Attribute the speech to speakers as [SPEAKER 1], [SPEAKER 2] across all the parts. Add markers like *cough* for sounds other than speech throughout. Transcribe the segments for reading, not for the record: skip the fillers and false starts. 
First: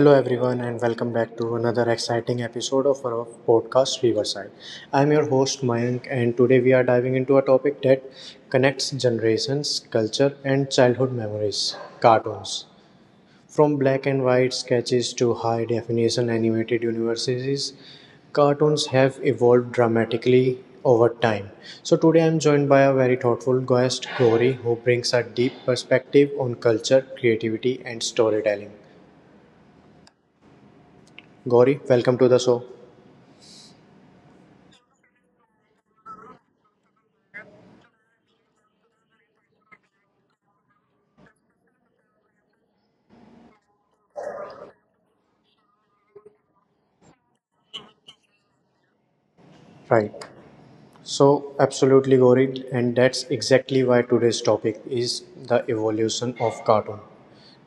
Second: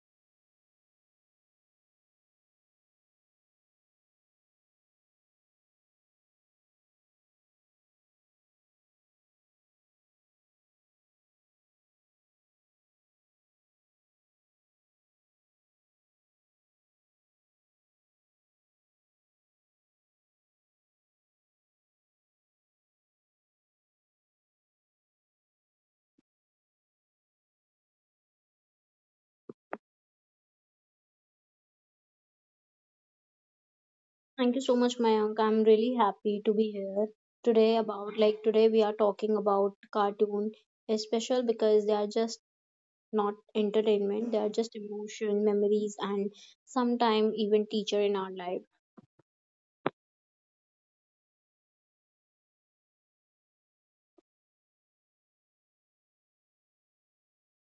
[SPEAKER 1] Hello, everyone, and welcome back to another exciting episode of our podcast Riverside. I'm your host Mayank, and today we are diving into a topic that connects generations, culture, and childhood memories cartoons. From black and white sketches to high definition animated universes, cartoons have evolved dramatically over time. So, today I'm joined by a very thoughtful guest, Gauri, who brings a deep perspective on culture, creativity, and storytelling. Gauri, welcome to the show.
[SPEAKER 2] Thank you so much, Mayank. I'm really happy to be here today. About like Today we are talking about cartoon is special because they are just not entertainment, they are just emotion, memories and sometime even teacher in our life.
[SPEAKER 1] Right. So, absolutely, Gauri, and that's exactly why today's topic is the evolution of cartoon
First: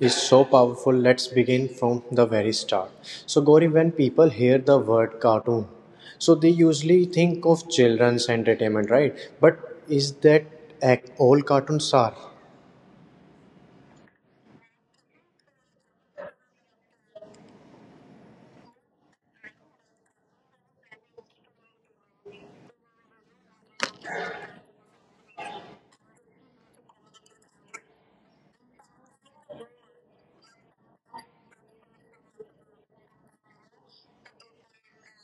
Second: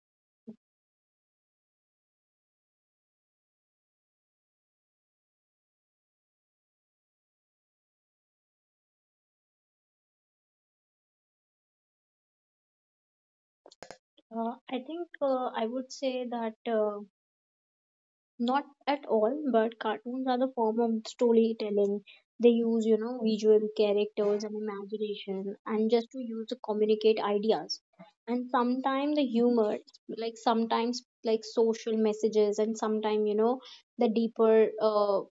[SPEAKER 1] is so powerful. Let's begin from the very start. So, Gauri, when people hear the word cartoon, so they usually think of children's entertainment, right? But is that all cartoons are?
[SPEAKER 2] I would say that uh, not at all, but cartoons are the form of storytelling. They use, you know, visual characters and imagination and just to use to communicate ideas. And sometimes the humor, like sometimes like social messages and sometimes, you know, the deeper uh,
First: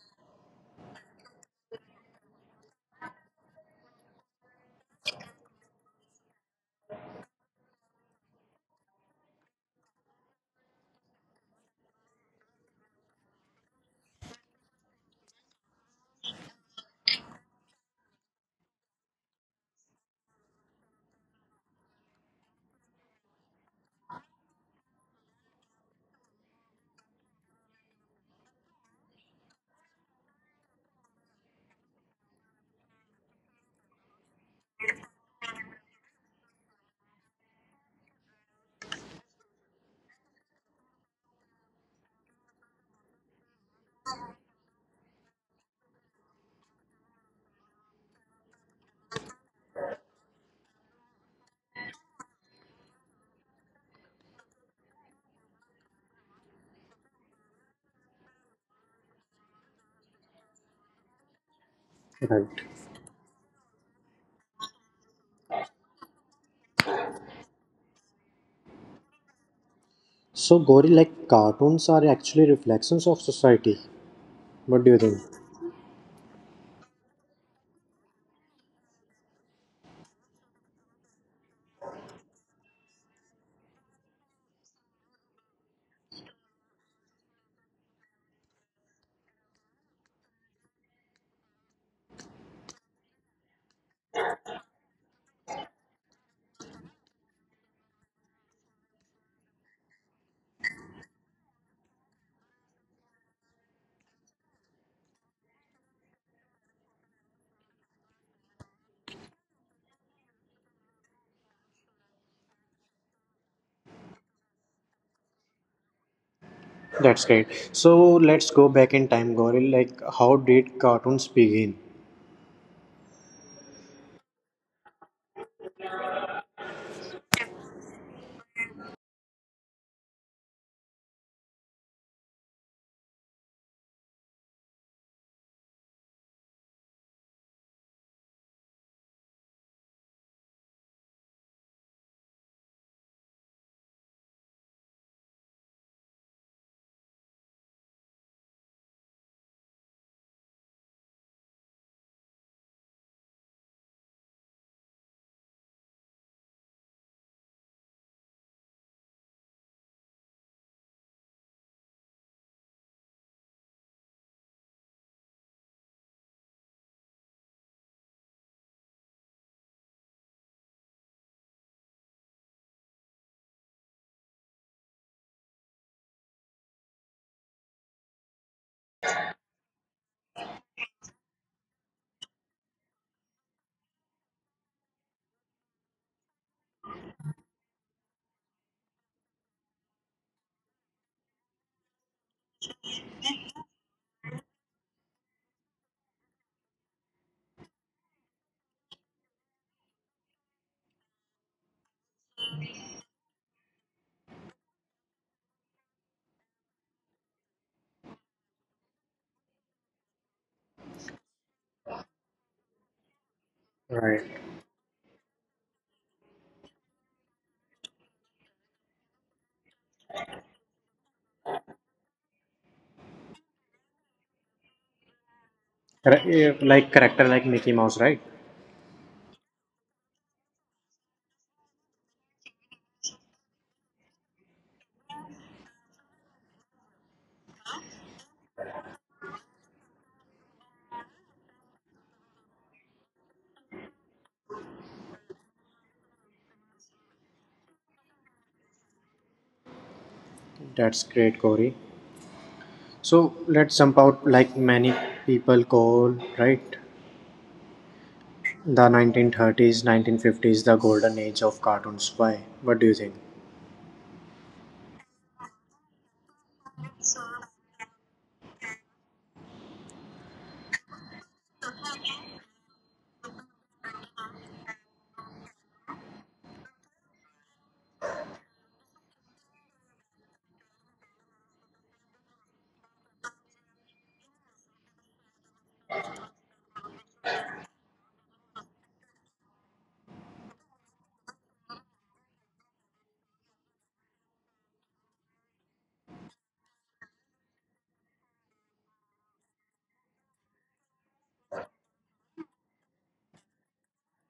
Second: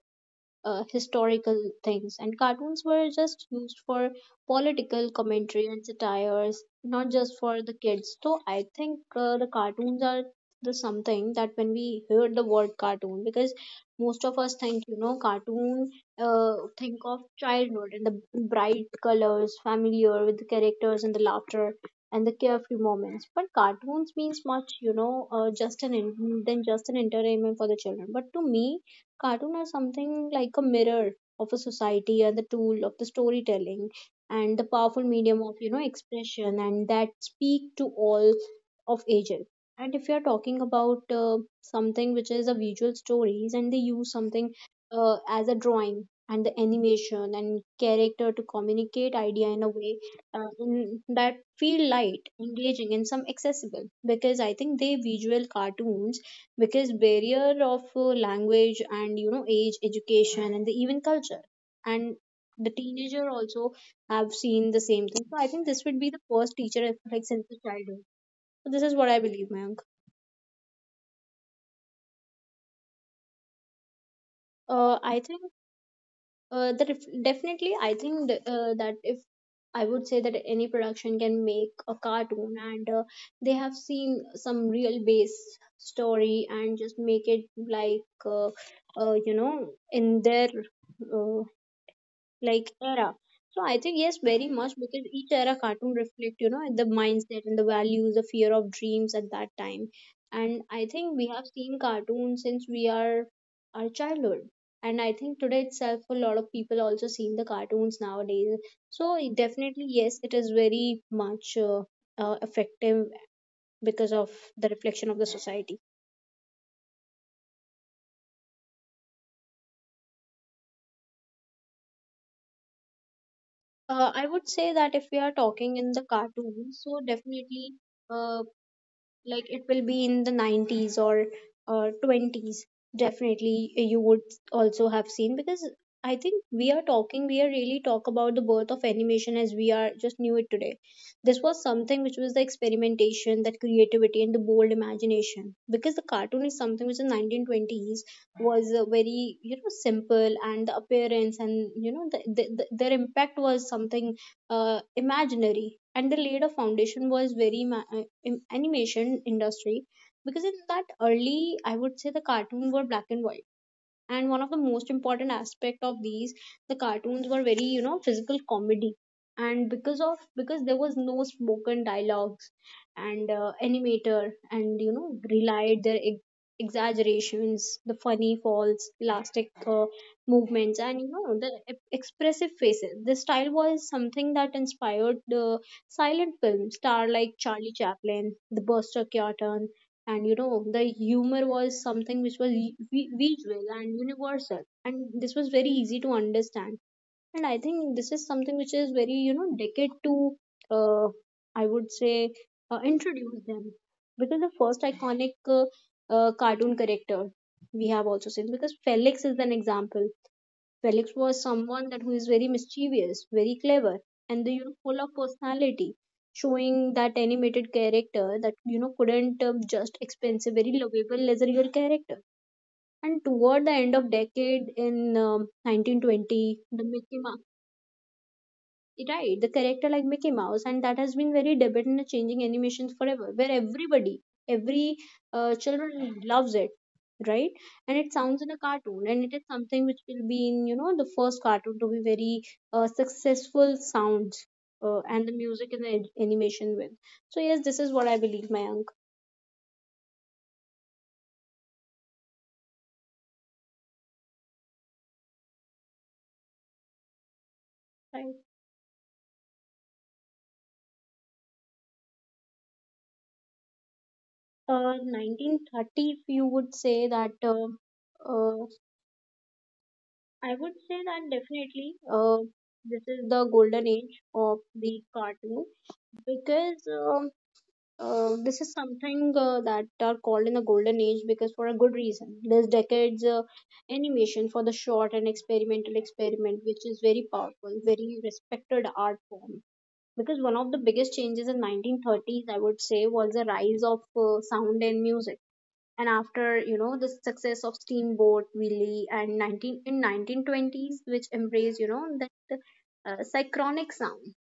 [SPEAKER 2] uh, historical things, and cartoons were just used for political commentary and satires, not just for the kids. So I think the cartoons are the something that when we hear the word cartoon, because most of us think you know cartoon, think of childhood and the bright colors, familiar with the characters and the laughter and the carefree moments. But cartoons means much, you know, just an than just an entertainment for the children. But to me, cartoon are something like a mirror of a society and the tool of the storytelling and the powerful medium of you know expression and that speak to all of ages. And if you are talking about something which is a visual stories and they use something as a drawing and the animation and character to communicate idea in a way that feel light, engaging, and some accessible because I think they visual cartoons because barrier of language and you know age education and the even culture and
[SPEAKER 1] Right.
[SPEAKER 2] the teenager also have seen the same thing. So I think this would be the first teacher like since the childhood. So this is what I believe, Mayank.
[SPEAKER 1] So, Gauri, like cartoons are actually reflections of society. What do you
[SPEAKER 2] I
[SPEAKER 1] think?
[SPEAKER 2] think That if, definitely I think that if I would say that any production can make a cartoon and they have seen some real base story and just make it like uh, uh, you know in their like era. So I think yes, very much because each era cartoon reflect, you know, the mindset and the values, the fear of dreams at that time. And I think we have seen cartoons since we are our childhood. And I think today itself a lot of people also seen the cartoons nowadays. So it definitely yes, it is very much effective because of the reflection of the society.
[SPEAKER 1] That's great. So let's go back in time, Gauri. Like, how did cartoons begin?
[SPEAKER 2] I would say that if we are talking in the cartoons, so definitely. Uh, like it will be in the 90s or 20s definitely you would also have seen because I think we are really talk about the birth of animation as we are just knew it today. This was something which was the experimentation that creativity and the bold imagination because the cartoon is something which in 1920s was very you know simple and the appearance and you know the their impact was something imaginary and they laid a foundation was very animation industry because in that early I would say the cartoon were black and white. And one of the most important aspect of these the cartoons were very you know physical comedy and because there was no spoken dialogues and animator and you know relied their exaggerations the funny falls elastic movements and you know the expressive faces. This style was something that inspired the silent film star like Charlie Chaplin, the Buster Keaton, and you know the humor was something which was visual and universal and this was very easy to understand. And I think this is something which is very you know decade to uh, I would say introduce them because the first iconic uh, cartoon character we have also seen because Felix is an example. Felix was someone that who is very mischievous, very clever,
[SPEAKER 1] Right.
[SPEAKER 2] and the, you know, full of personality, showing that animated character that you know couldn't just expense a very lovable as a real character. And toward the end of decade in 1920, the
[SPEAKER 1] Like
[SPEAKER 2] Mickey,
[SPEAKER 1] character like Mickey Mouse, right?
[SPEAKER 2] right, the character like Mickey Mouse and that has been very debated in the changing animations forever where everybody every children loves it, right? And it sounds in a cartoon and it is something which will be in you know the first cartoon to be very successful sounds and the music and the animation with. So yes, this is what I believe, my uncle.
[SPEAKER 1] That's great, Corey. So let's jump out like many people call, right?
[SPEAKER 2] Right,
[SPEAKER 1] The 1930s, 1950s, the golden age of cartoons. Why? What do you think?
[SPEAKER 2] 1930, if you would say that uh, I would say that definitely this is the golden age of the cartoon because this is something that are called in the golden age because for a good reason. This decade's animation for the short and experimental experiment, which is very powerful, very respected art form. Because one of the biggest changes in 1930s, I would say, was the rise of sound and music and after you know the success of Steamboat Willie and 19 in 1920s which embraced you know that synchronic sound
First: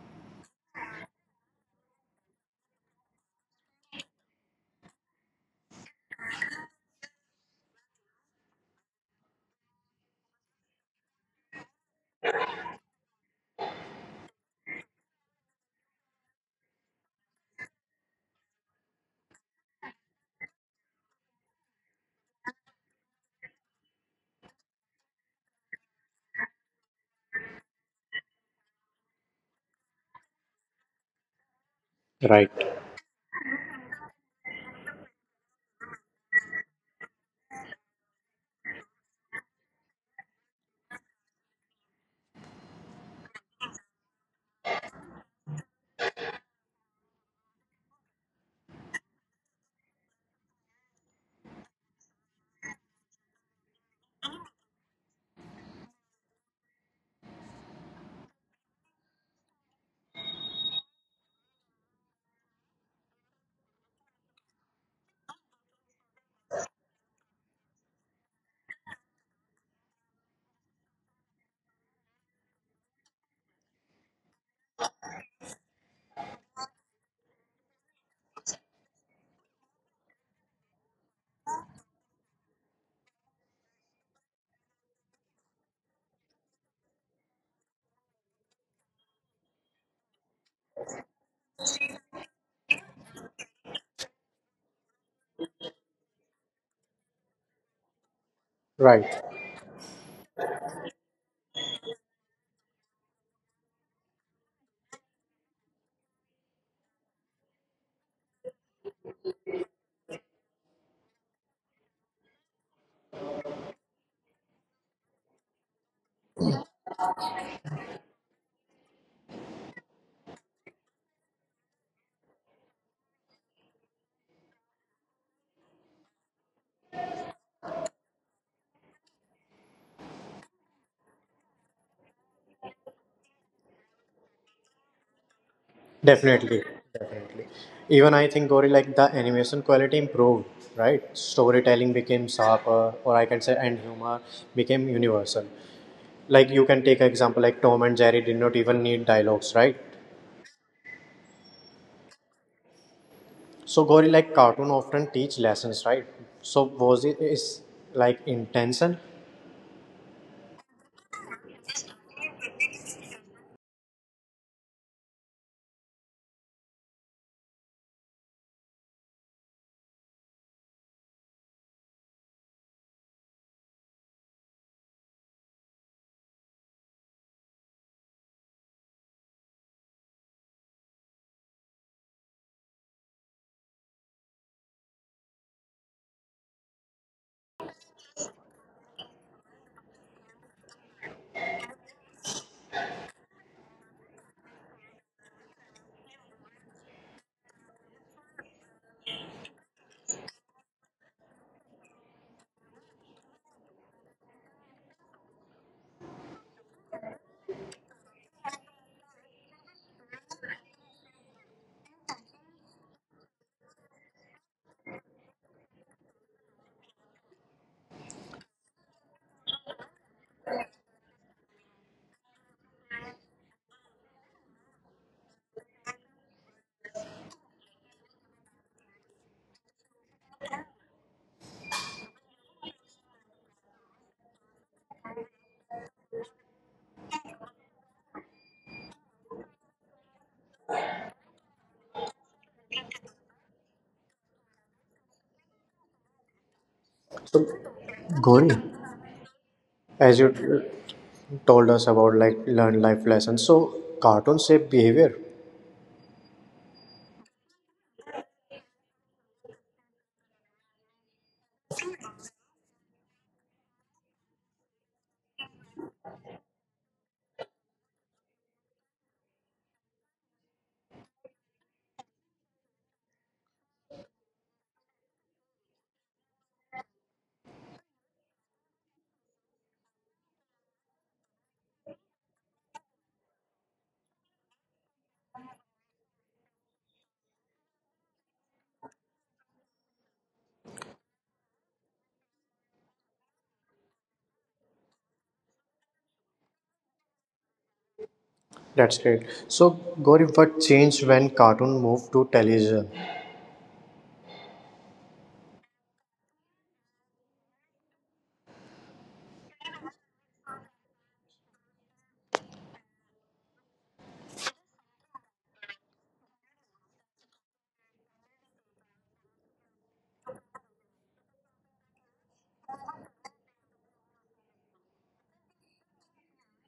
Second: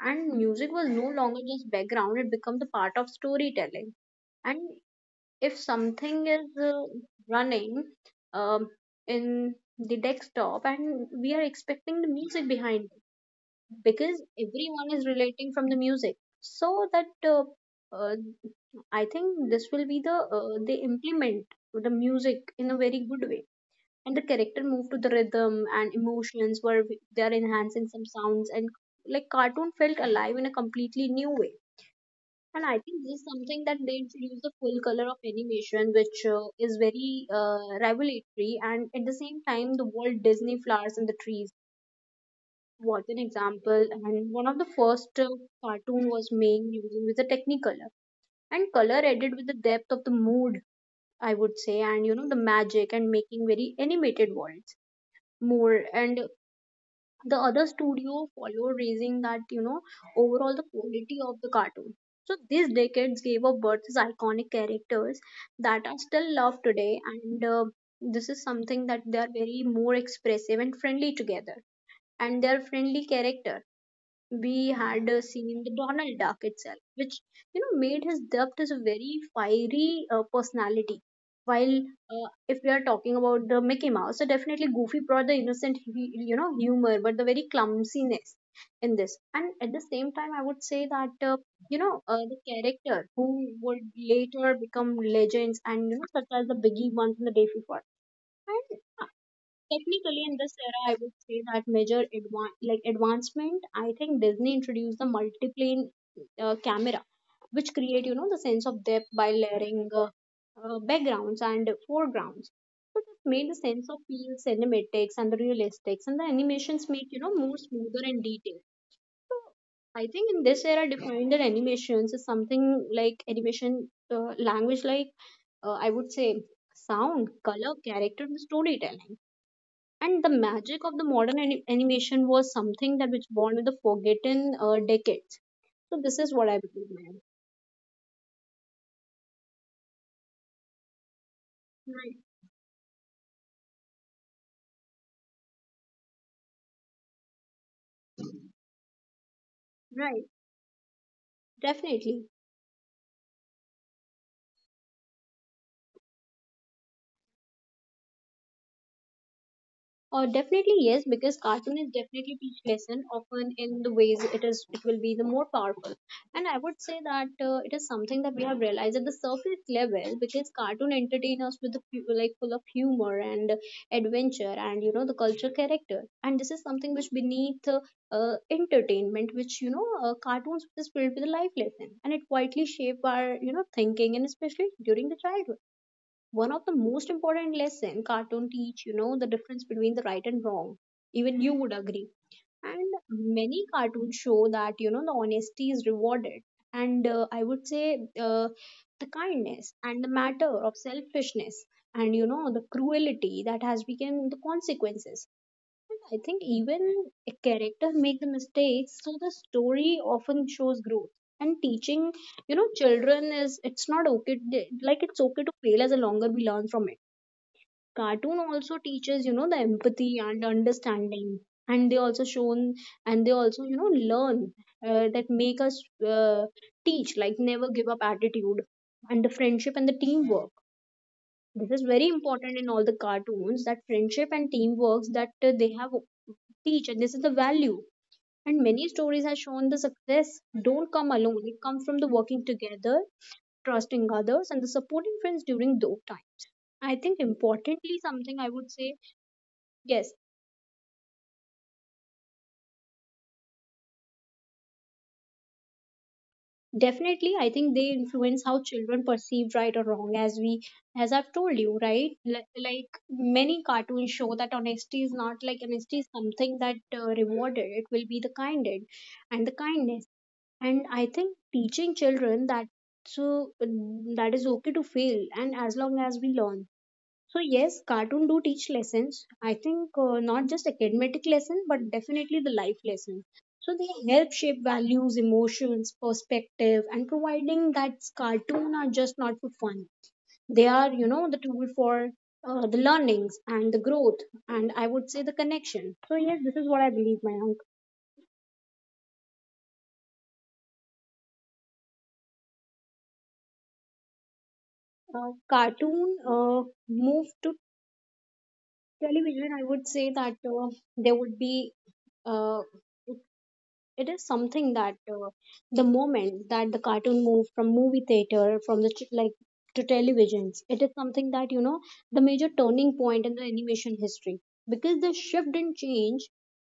[SPEAKER 2] and music was no longer just background, it became the part of storytelling. And if something is running um, in the desktop and we are expecting the music behind because everyone is relating from the music. So that uh, I think this will be the they implement the music in a very good way and the character move to the rhythm and emotions where they are enhancing some sounds and like cartoon felt alive in a completely new way.
[SPEAKER 1] Right.
[SPEAKER 2] And I think this is something that they introduce the full color of animation which is very revelatory. And at the same time, the Walt Disney Flowers and the Trees was an example and one of the first cartoon was made using with a Technicolor and color added with the depth of the mood, I would say, and you know the magic and making very animated worlds more and the other studio followed raising that you know overall the quality of the cartoon. So these decades gave a birth to iconic characters that are still loved today. And this is something that they are very more expressive and friendly together and they are friendly character. We had seen the Donald Duck itself, which you know made his depth as a very fiery personality. While if we are talking about the Mickey Mouse, so definitely Goofy brought the innocent you know humor, but the very clumsiness in this. And at the same time, I would say that the character who would later become legends and you know such as the Biggie once in the day before
[SPEAKER 1] Right.
[SPEAKER 2] technically in this era. I would say that major like advancement, I think Disney introduced the multiplane camera which create you know the sense of depth by layering backgrounds and foregrounds. So this made the sense of feel cinematics and the realistics and the animations make you know more smoother and detailed. So I think in this era defined that animations is something like animation language like I would say sound color character and storytelling and the magic of the modern animation was something that was born with the forgotten decades. So this is what I
[SPEAKER 1] Definitely.
[SPEAKER 2] believe, man.
[SPEAKER 1] Definitely. Even I think, Corey, like the animation quality improved, right? Storytelling
[SPEAKER 2] Right,
[SPEAKER 1] became sharper, or I can say, and humor became universal. Like you can take an example like Tom and Jerry did not even need dialogues, right?
[SPEAKER 2] right. Definitely.
[SPEAKER 1] So Gauri, like cartoon often teach lessons, right? So was it is like intention?
[SPEAKER 2] Definitely yes, because cartoon is definitely teach lesson often in the ways it is it will be the more powerful, and I would say that it is something that we have realized at the surface level because cartoon entertain us with the like full of humor and adventure and you know the culture character, and this is something which beneath entertainment which you know cartoons is filled with a life lesson and it quietly shape our you know thinking and especially during the childhood. One of the most important lesson cartoon teach, you know, the difference between the right and wrong. Even you would agree and many cartoons show that you know the honesty is rewarded. And I would say uh, the kindness and the matter of selfishness and you know the cruelty that has become the consequences. I think even a character make the mistakes, so the story often shows growth. And teaching, you know, children is it's not okay. Like it's okay to fail as a longer we learn from it. Cartoon also teaches, you know, the empathy and understanding, and they also shown and they also, you know, learn that make us teach like never give up attitude and the friendship and the teamwork. This is very important in all the cartoons that friendship and teamwork that they have teach, and this is the value, and many stories have shown the success don't come alone. It comes from the working together, trusting others, and the supporting friends during those times. I think
[SPEAKER 1] So
[SPEAKER 2] importantly something I
[SPEAKER 1] Gauri,
[SPEAKER 2] would say. Yes,
[SPEAKER 1] as you told us about like learn life lessons, so cartoon shape behavior.
[SPEAKER 2] definitely, I think they influence how children perceive right or wrong. As we, as I've told you, like many cartoons show that honesty is not like honesty is something that rewarded. It will be the kinded, and the kindness, and I think teaching children that. So that is okay to fail, and as long as we learn. So yes, cartoon do teach lessons, I think, not just academic lesson but definitely the life lesson. So they help shape values, emotions, perspective, and providing that cartoon are just not for fun. They are, you know, the tool for the learnings and the growth, and I would say the connection. So yes, this is what I believe, my uncle.
[SPEAKER 1] That's great. So Gauri, what changed when cartoon moved to television?
[SPEAKER 2] Cartoon move to television. I would say that there would be, uh, it is something that the moment that the cartoon moved from movie theater, from the ch- like to televisions, it is something that, you know, the major turning point in the animation history, because the shift didn't change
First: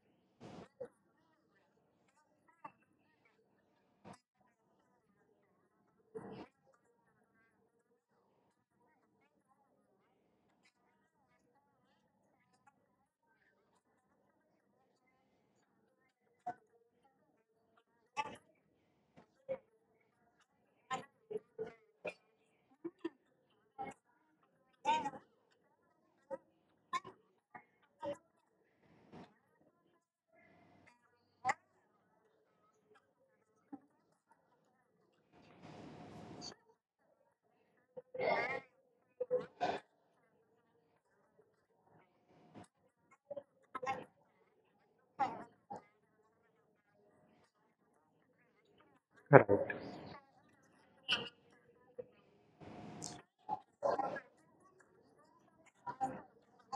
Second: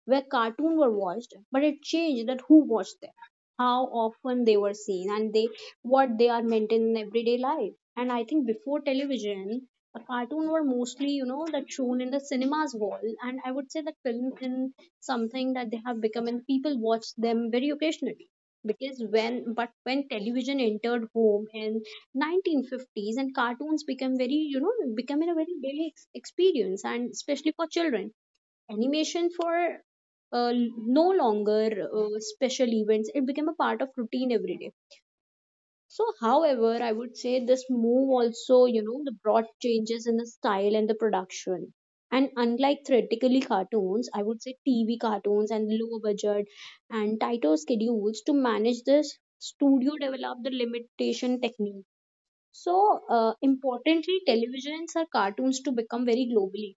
[SPEAKER 2] where cartoons were watched, but it changed that who watched them, how often they were seen, and they what they are meant in everyday life. And I think before television, the cartoon were mostly, you know, that shown in the cinemas wall, and I would say that films in something that they have become, and people watch them very occasionally. Because when but when television entered home in 1950s and cartoons became very, you know, becoming a very daily experience, and especially for children animation for no longer special events. It became a part of routine every day. So however, I would say this move also, you know, the broad changes in the style and the production, and unlike theoretically cartoons, I would say TV cartoons and low budget and tighter schedules to manage this.
[SPEAKER 1] Right.
[SPEAKER 2] Studio developed the limitation technique. So, importantly, televisions or cartoons to become very globally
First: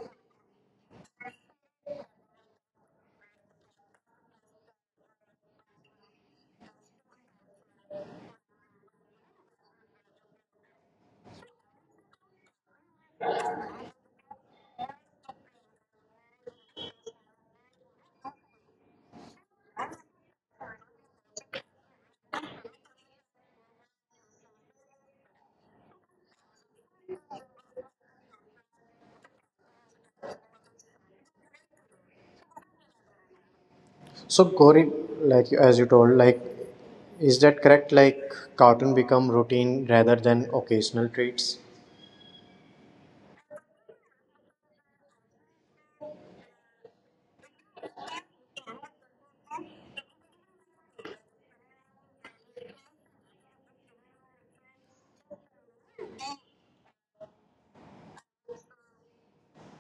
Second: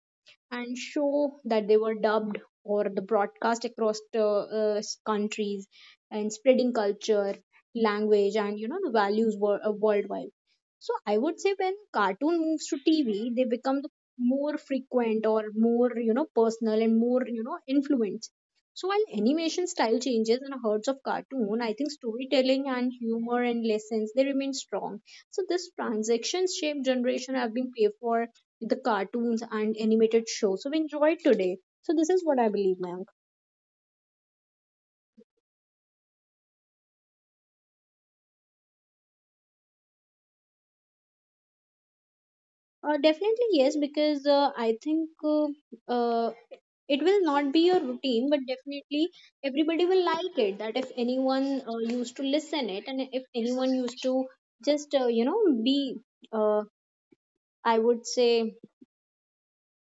[SPEAKER 2] and show that they were dubbed or the broadcast across the countries and spreading culture, language, and, you know, the values were, worldwide. So, I would say when cartoon moves to TV, they become the more frequent or more, you know, personal, and more, you know, influence. So while animation style changes and herds of cartoon, I think storytelling and humor and lessons, they remain strong. So this transactions shaped generation have been paid for with the cartoons and animated shows. So we enjoy it today. So this is what I believe, ma'am.
[SPEAKER 1] So Gauri, like as you told, like is that correct? Like cartoon become routine rather than occasional treats.
[SPEAKER 2] Definitely yes, because I think uh, it will not be a routine, but definitely everybody will like it. That if anyone used to listen it, and if anyone used to just you know be, uh, I would say,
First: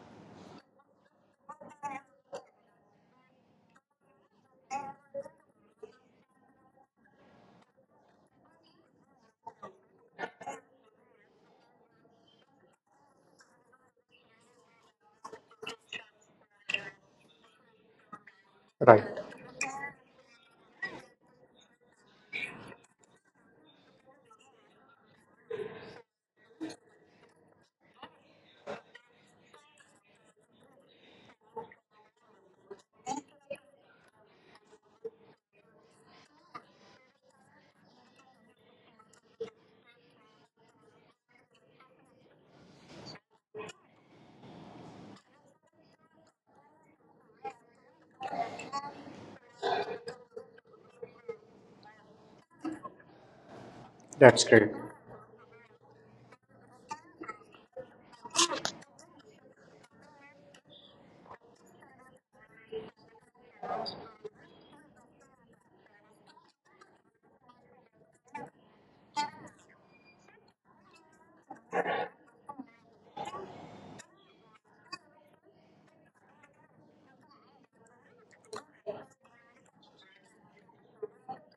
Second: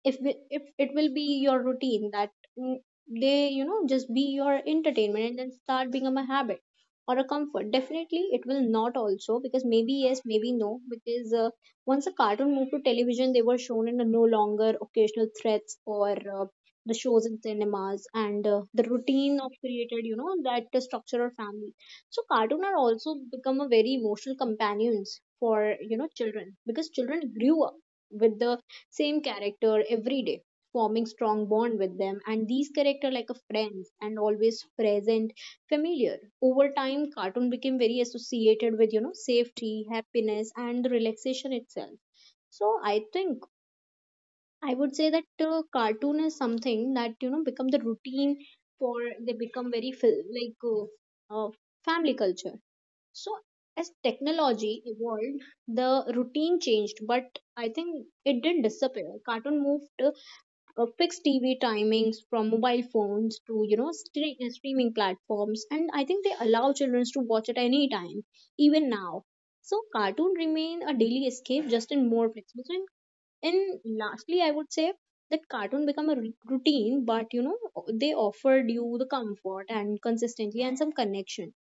[SPEAKER 2] if it will be your routine that mm, they, you know, just be your entertainment, and then start become a habit or a comfort. Definitely it will not also, because maybe yes, maybe no, because once a cartoon moved to television, they were shown in a no longer occasional threats or, uh, the shows in cinemas, and the
[SPEAKER 1] Right.
[SPEAKER 2] routine of created, you know, that structure or family. So cartoon are also become a very emotional companions for, you know, children, because children grew up with the same character every day, forming strong bond with them. And these character like a friends and always present, familiar. Over time, cartoon became very associated with, you know, safety, happiness, and the relaxation itself. So I think I would say that, cartoon is something that, you know, become the routine for they become very family culture. So as
[SPEAKER 1] That's great.
[SPEAKER 2] technology evolved, the routine changed, but I think it didn't disappear. Cartoon moved fixed TV timings from mobile phones to, you know, streaming platforms, and I think they allow children to watch at any time, even now. So cartoon remain a daily escape, just in more flexible. And lastly, I would say that cartoon become a routine, but you know, they offered you the comfort and consistency and some connection.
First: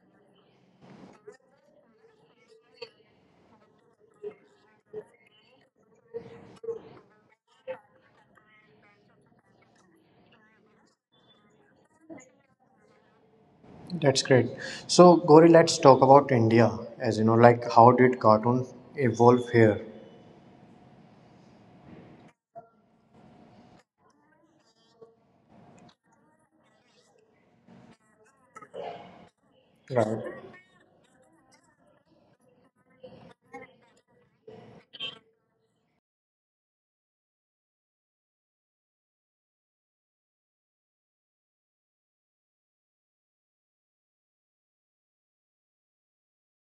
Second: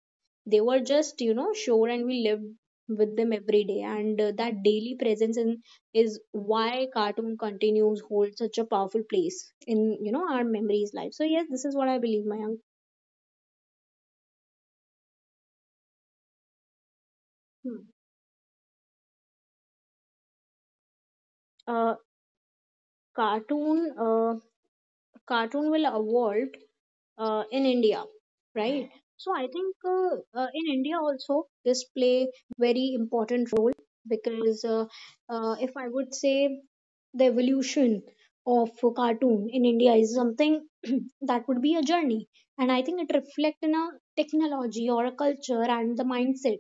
[SPEAKER 2] They were just, you know, sure, and we lived with them every day, and that daily presence in, is why cartoon continues hold such a powerful place in, you know, our memories life. So yes, this is what I believe, my
[SPEAKER 1] That's great. So, Gauri, let's talk about India. As you know, like how
[SPEAKER 2] uncle.
[SPEAKER 1] did cartoon evolve here?
[SPEAKER 2] Uh, cartoon uh, cartoon will evolve in India, right? So I think,
[SPEAKER 1] Right.
[SPEAKER 2] in India also this play very important role, because if I would say the evolution of a cartoon in India is something *clears throat* that would be a journey, and I think it reflects in a technology or a culture and the mindset.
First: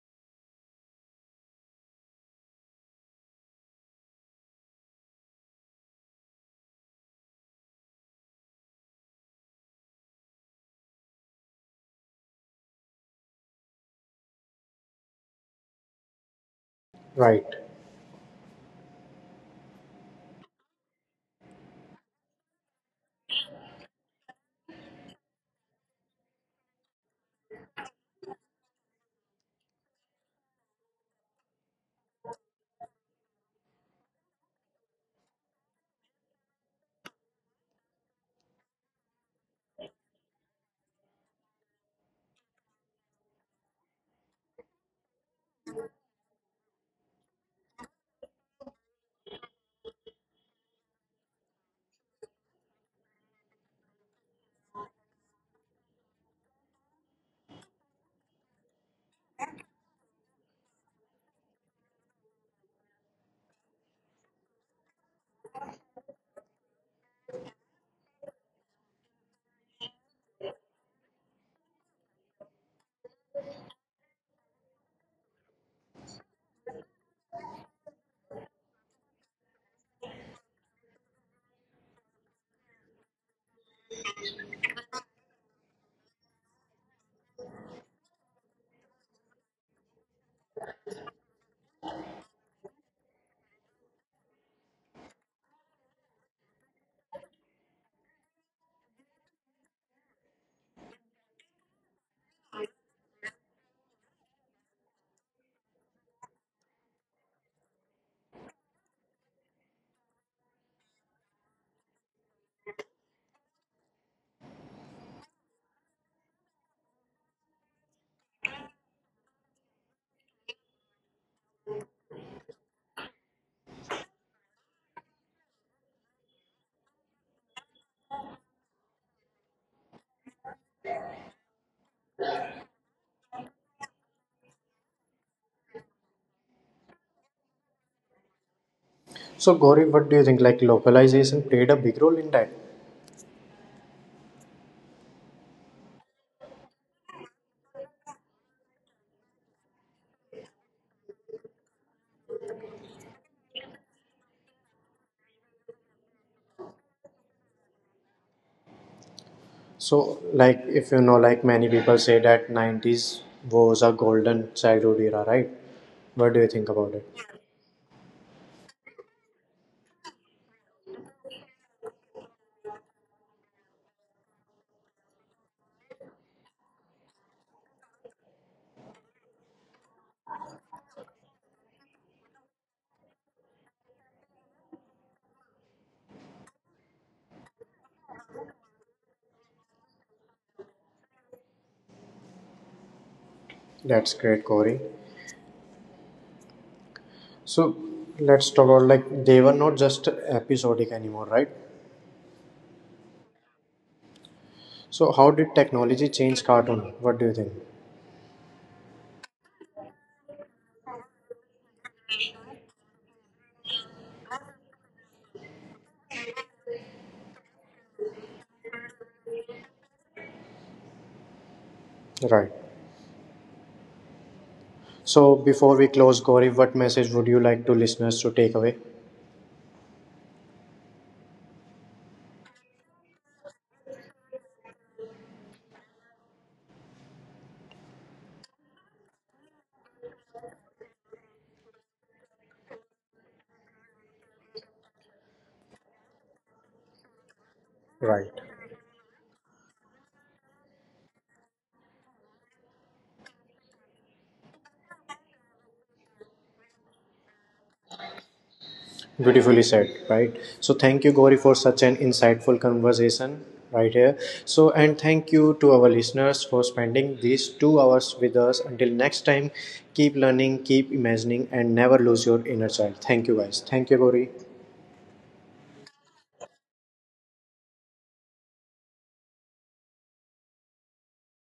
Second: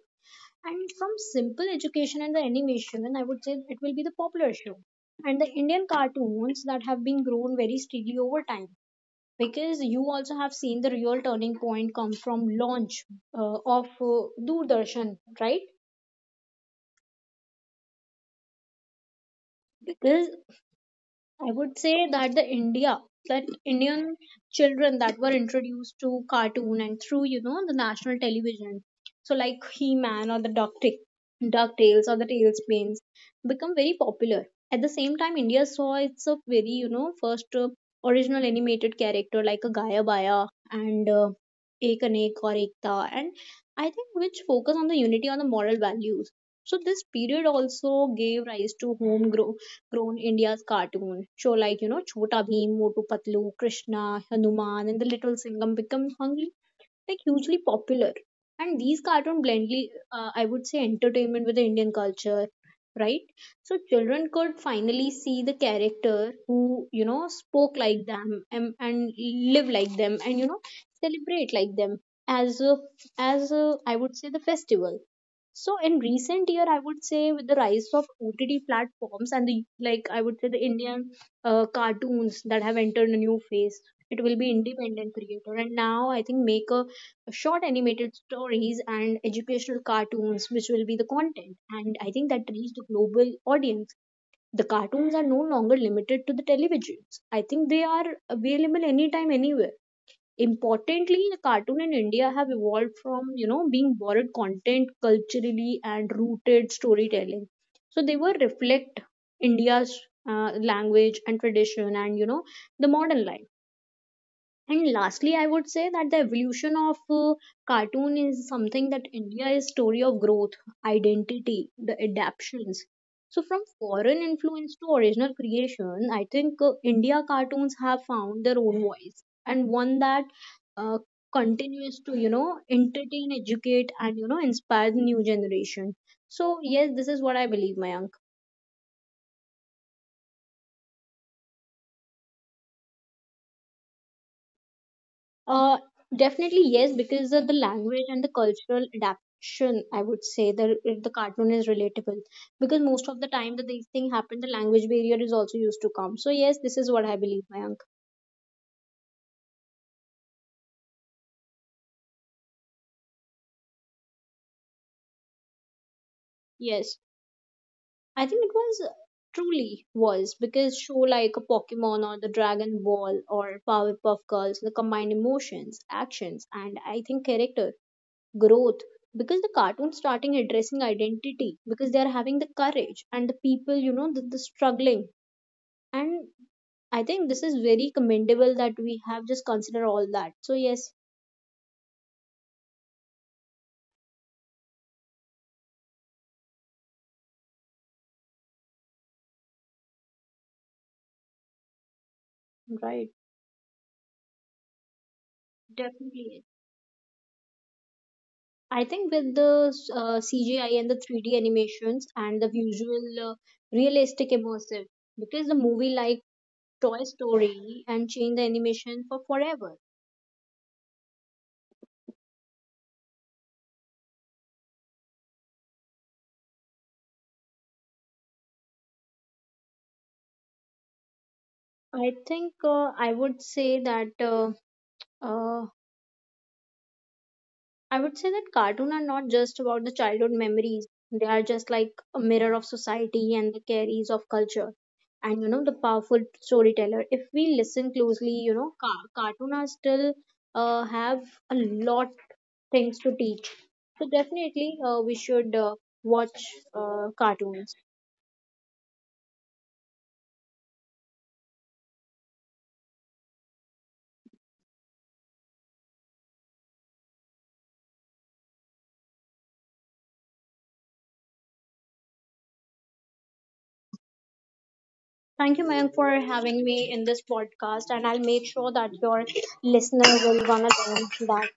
[SPEAKER 2] And from simple education and the animation, and I would say it will be the popular show. And the Indian cartoons that have been grown very steadily over time, because you also have seen the real turning point come from launch of Doordarshan, right?
[SPEAKER 1] Right.
[SPEAKER 2] Because I would say that the India, that Indian children that were introduced to cartoon and through, you know, the national television. So like He-Man or the Duck DuckTales or the Tailspins become very popular. At the same time, India saw its a very, you know, first original animated character like a Gaia Baya and Ek Anek or Ekta, and I think which focus on the unity on the moral values. So this period also gave rise to homegrown grown India's cartoon show like, you know, Chota Bheem, Motu Patlu, Krishna, Hanuman, and the Little Singam become hungry, like hugely popular. And these cartoon blendly, I would say, entertainment with the Indian culture, right? So children could finally see the character who, you know, spoke like them, and live like them, and, you know, celebrate like them as a, as a I would say the festival. So in recent year, I would say with the rise of OTT platforms and the like, I would say the Indian cartoons that have entered a new phase. It will be independent creator, and now I think make a short animated stories and educational cartoons, which will be the content. And I think that reach the global audience. The cartoons are no longer limited to the televisions. I think they are available anytime, anywhere. Importantly, the cartoon in India have evolved from, you know, being borrowed content culturally and rooted storytelling. So they were reflect India's language and tradition, and you know, the modern life. And lastly, I would say that the evolution of cartoon is something that India is story of growth, identity, the adaptations. So from foreign influence to original creation, I think, India cartoons have found their own voice, and one that uh, continues to, you know, entertain, educate, and, you know, inspire the new generation. So yes, this is what I believe, Mayank.
[SPEAKER 1] So, Gauri, what do you think? Like localization played a big role in that.
[SPEAKER 2] Uh, Definitely yes, because of the language and the cultural adaptation, I would say the cartoon is relatable, because most of the time that these thing happen, the language barrier is also used to come. So yes, this is what I believe, Mayank.
[SPEAKER 1] So, like if you know, like many people say that 90s was a golden childhood era, right? What do you think
[SPEAKER 2] Yes,
[SPEAKER 1] about it?
[SPEAKER 2] I think it was, truly was, because show like a Pokemon or the Dragon Ball or Powerpuff Girls, the combined emotions, actions, and I think character growth, because the cartoon starting addressing identity, because they are having the courage and the people, you know, the struggling. And I think this is very commendable that we have just considered all that. So yes,
[SPEAKER 1] That's great, Corey. So let's talk about like they were not just episodic anymore, right?
[SPEAKER 2] right.
[SPEAKER 1] So how did technology
[SPEAKER 2] Definitely.
[SPEAKER 1] change cartoon? What do you think?
[SPEAKER 2] I think with the CGI and the 3D animations and the visual realistic immersive, because the movie like Toy Story and changed the animation for forever.
[SPEAKER 1] Right. So, before we close, Gaurav, what message would you like to listeners to take away?
[SPEAKER 2] I think, uh, I would say that cartoons are not just about the childhood memories. They are just like a mirror of society and the carries of culture. And you know, the powerful storyteller. If we listen closely,
[SPEAKER 1] Right.
[SPEAKER 2] you know, cartoon are still have a lot things to teach. So definitely, we should watch cartoons.
[SPEAKER 1] Beautifully said, right? So, thank you, Gauri, for such an insightful conversation right here. So, and thank you to our listeners for spending these 2 hours with us. Until next time, keep learning, keep imagining, and never lose your inner child. Thank you, guys. Thank you, Gauri.
[SPEAKER 2] Thank you, Mayank, for having me in this podcast, and I'll make sure that your listener will wanna learn that.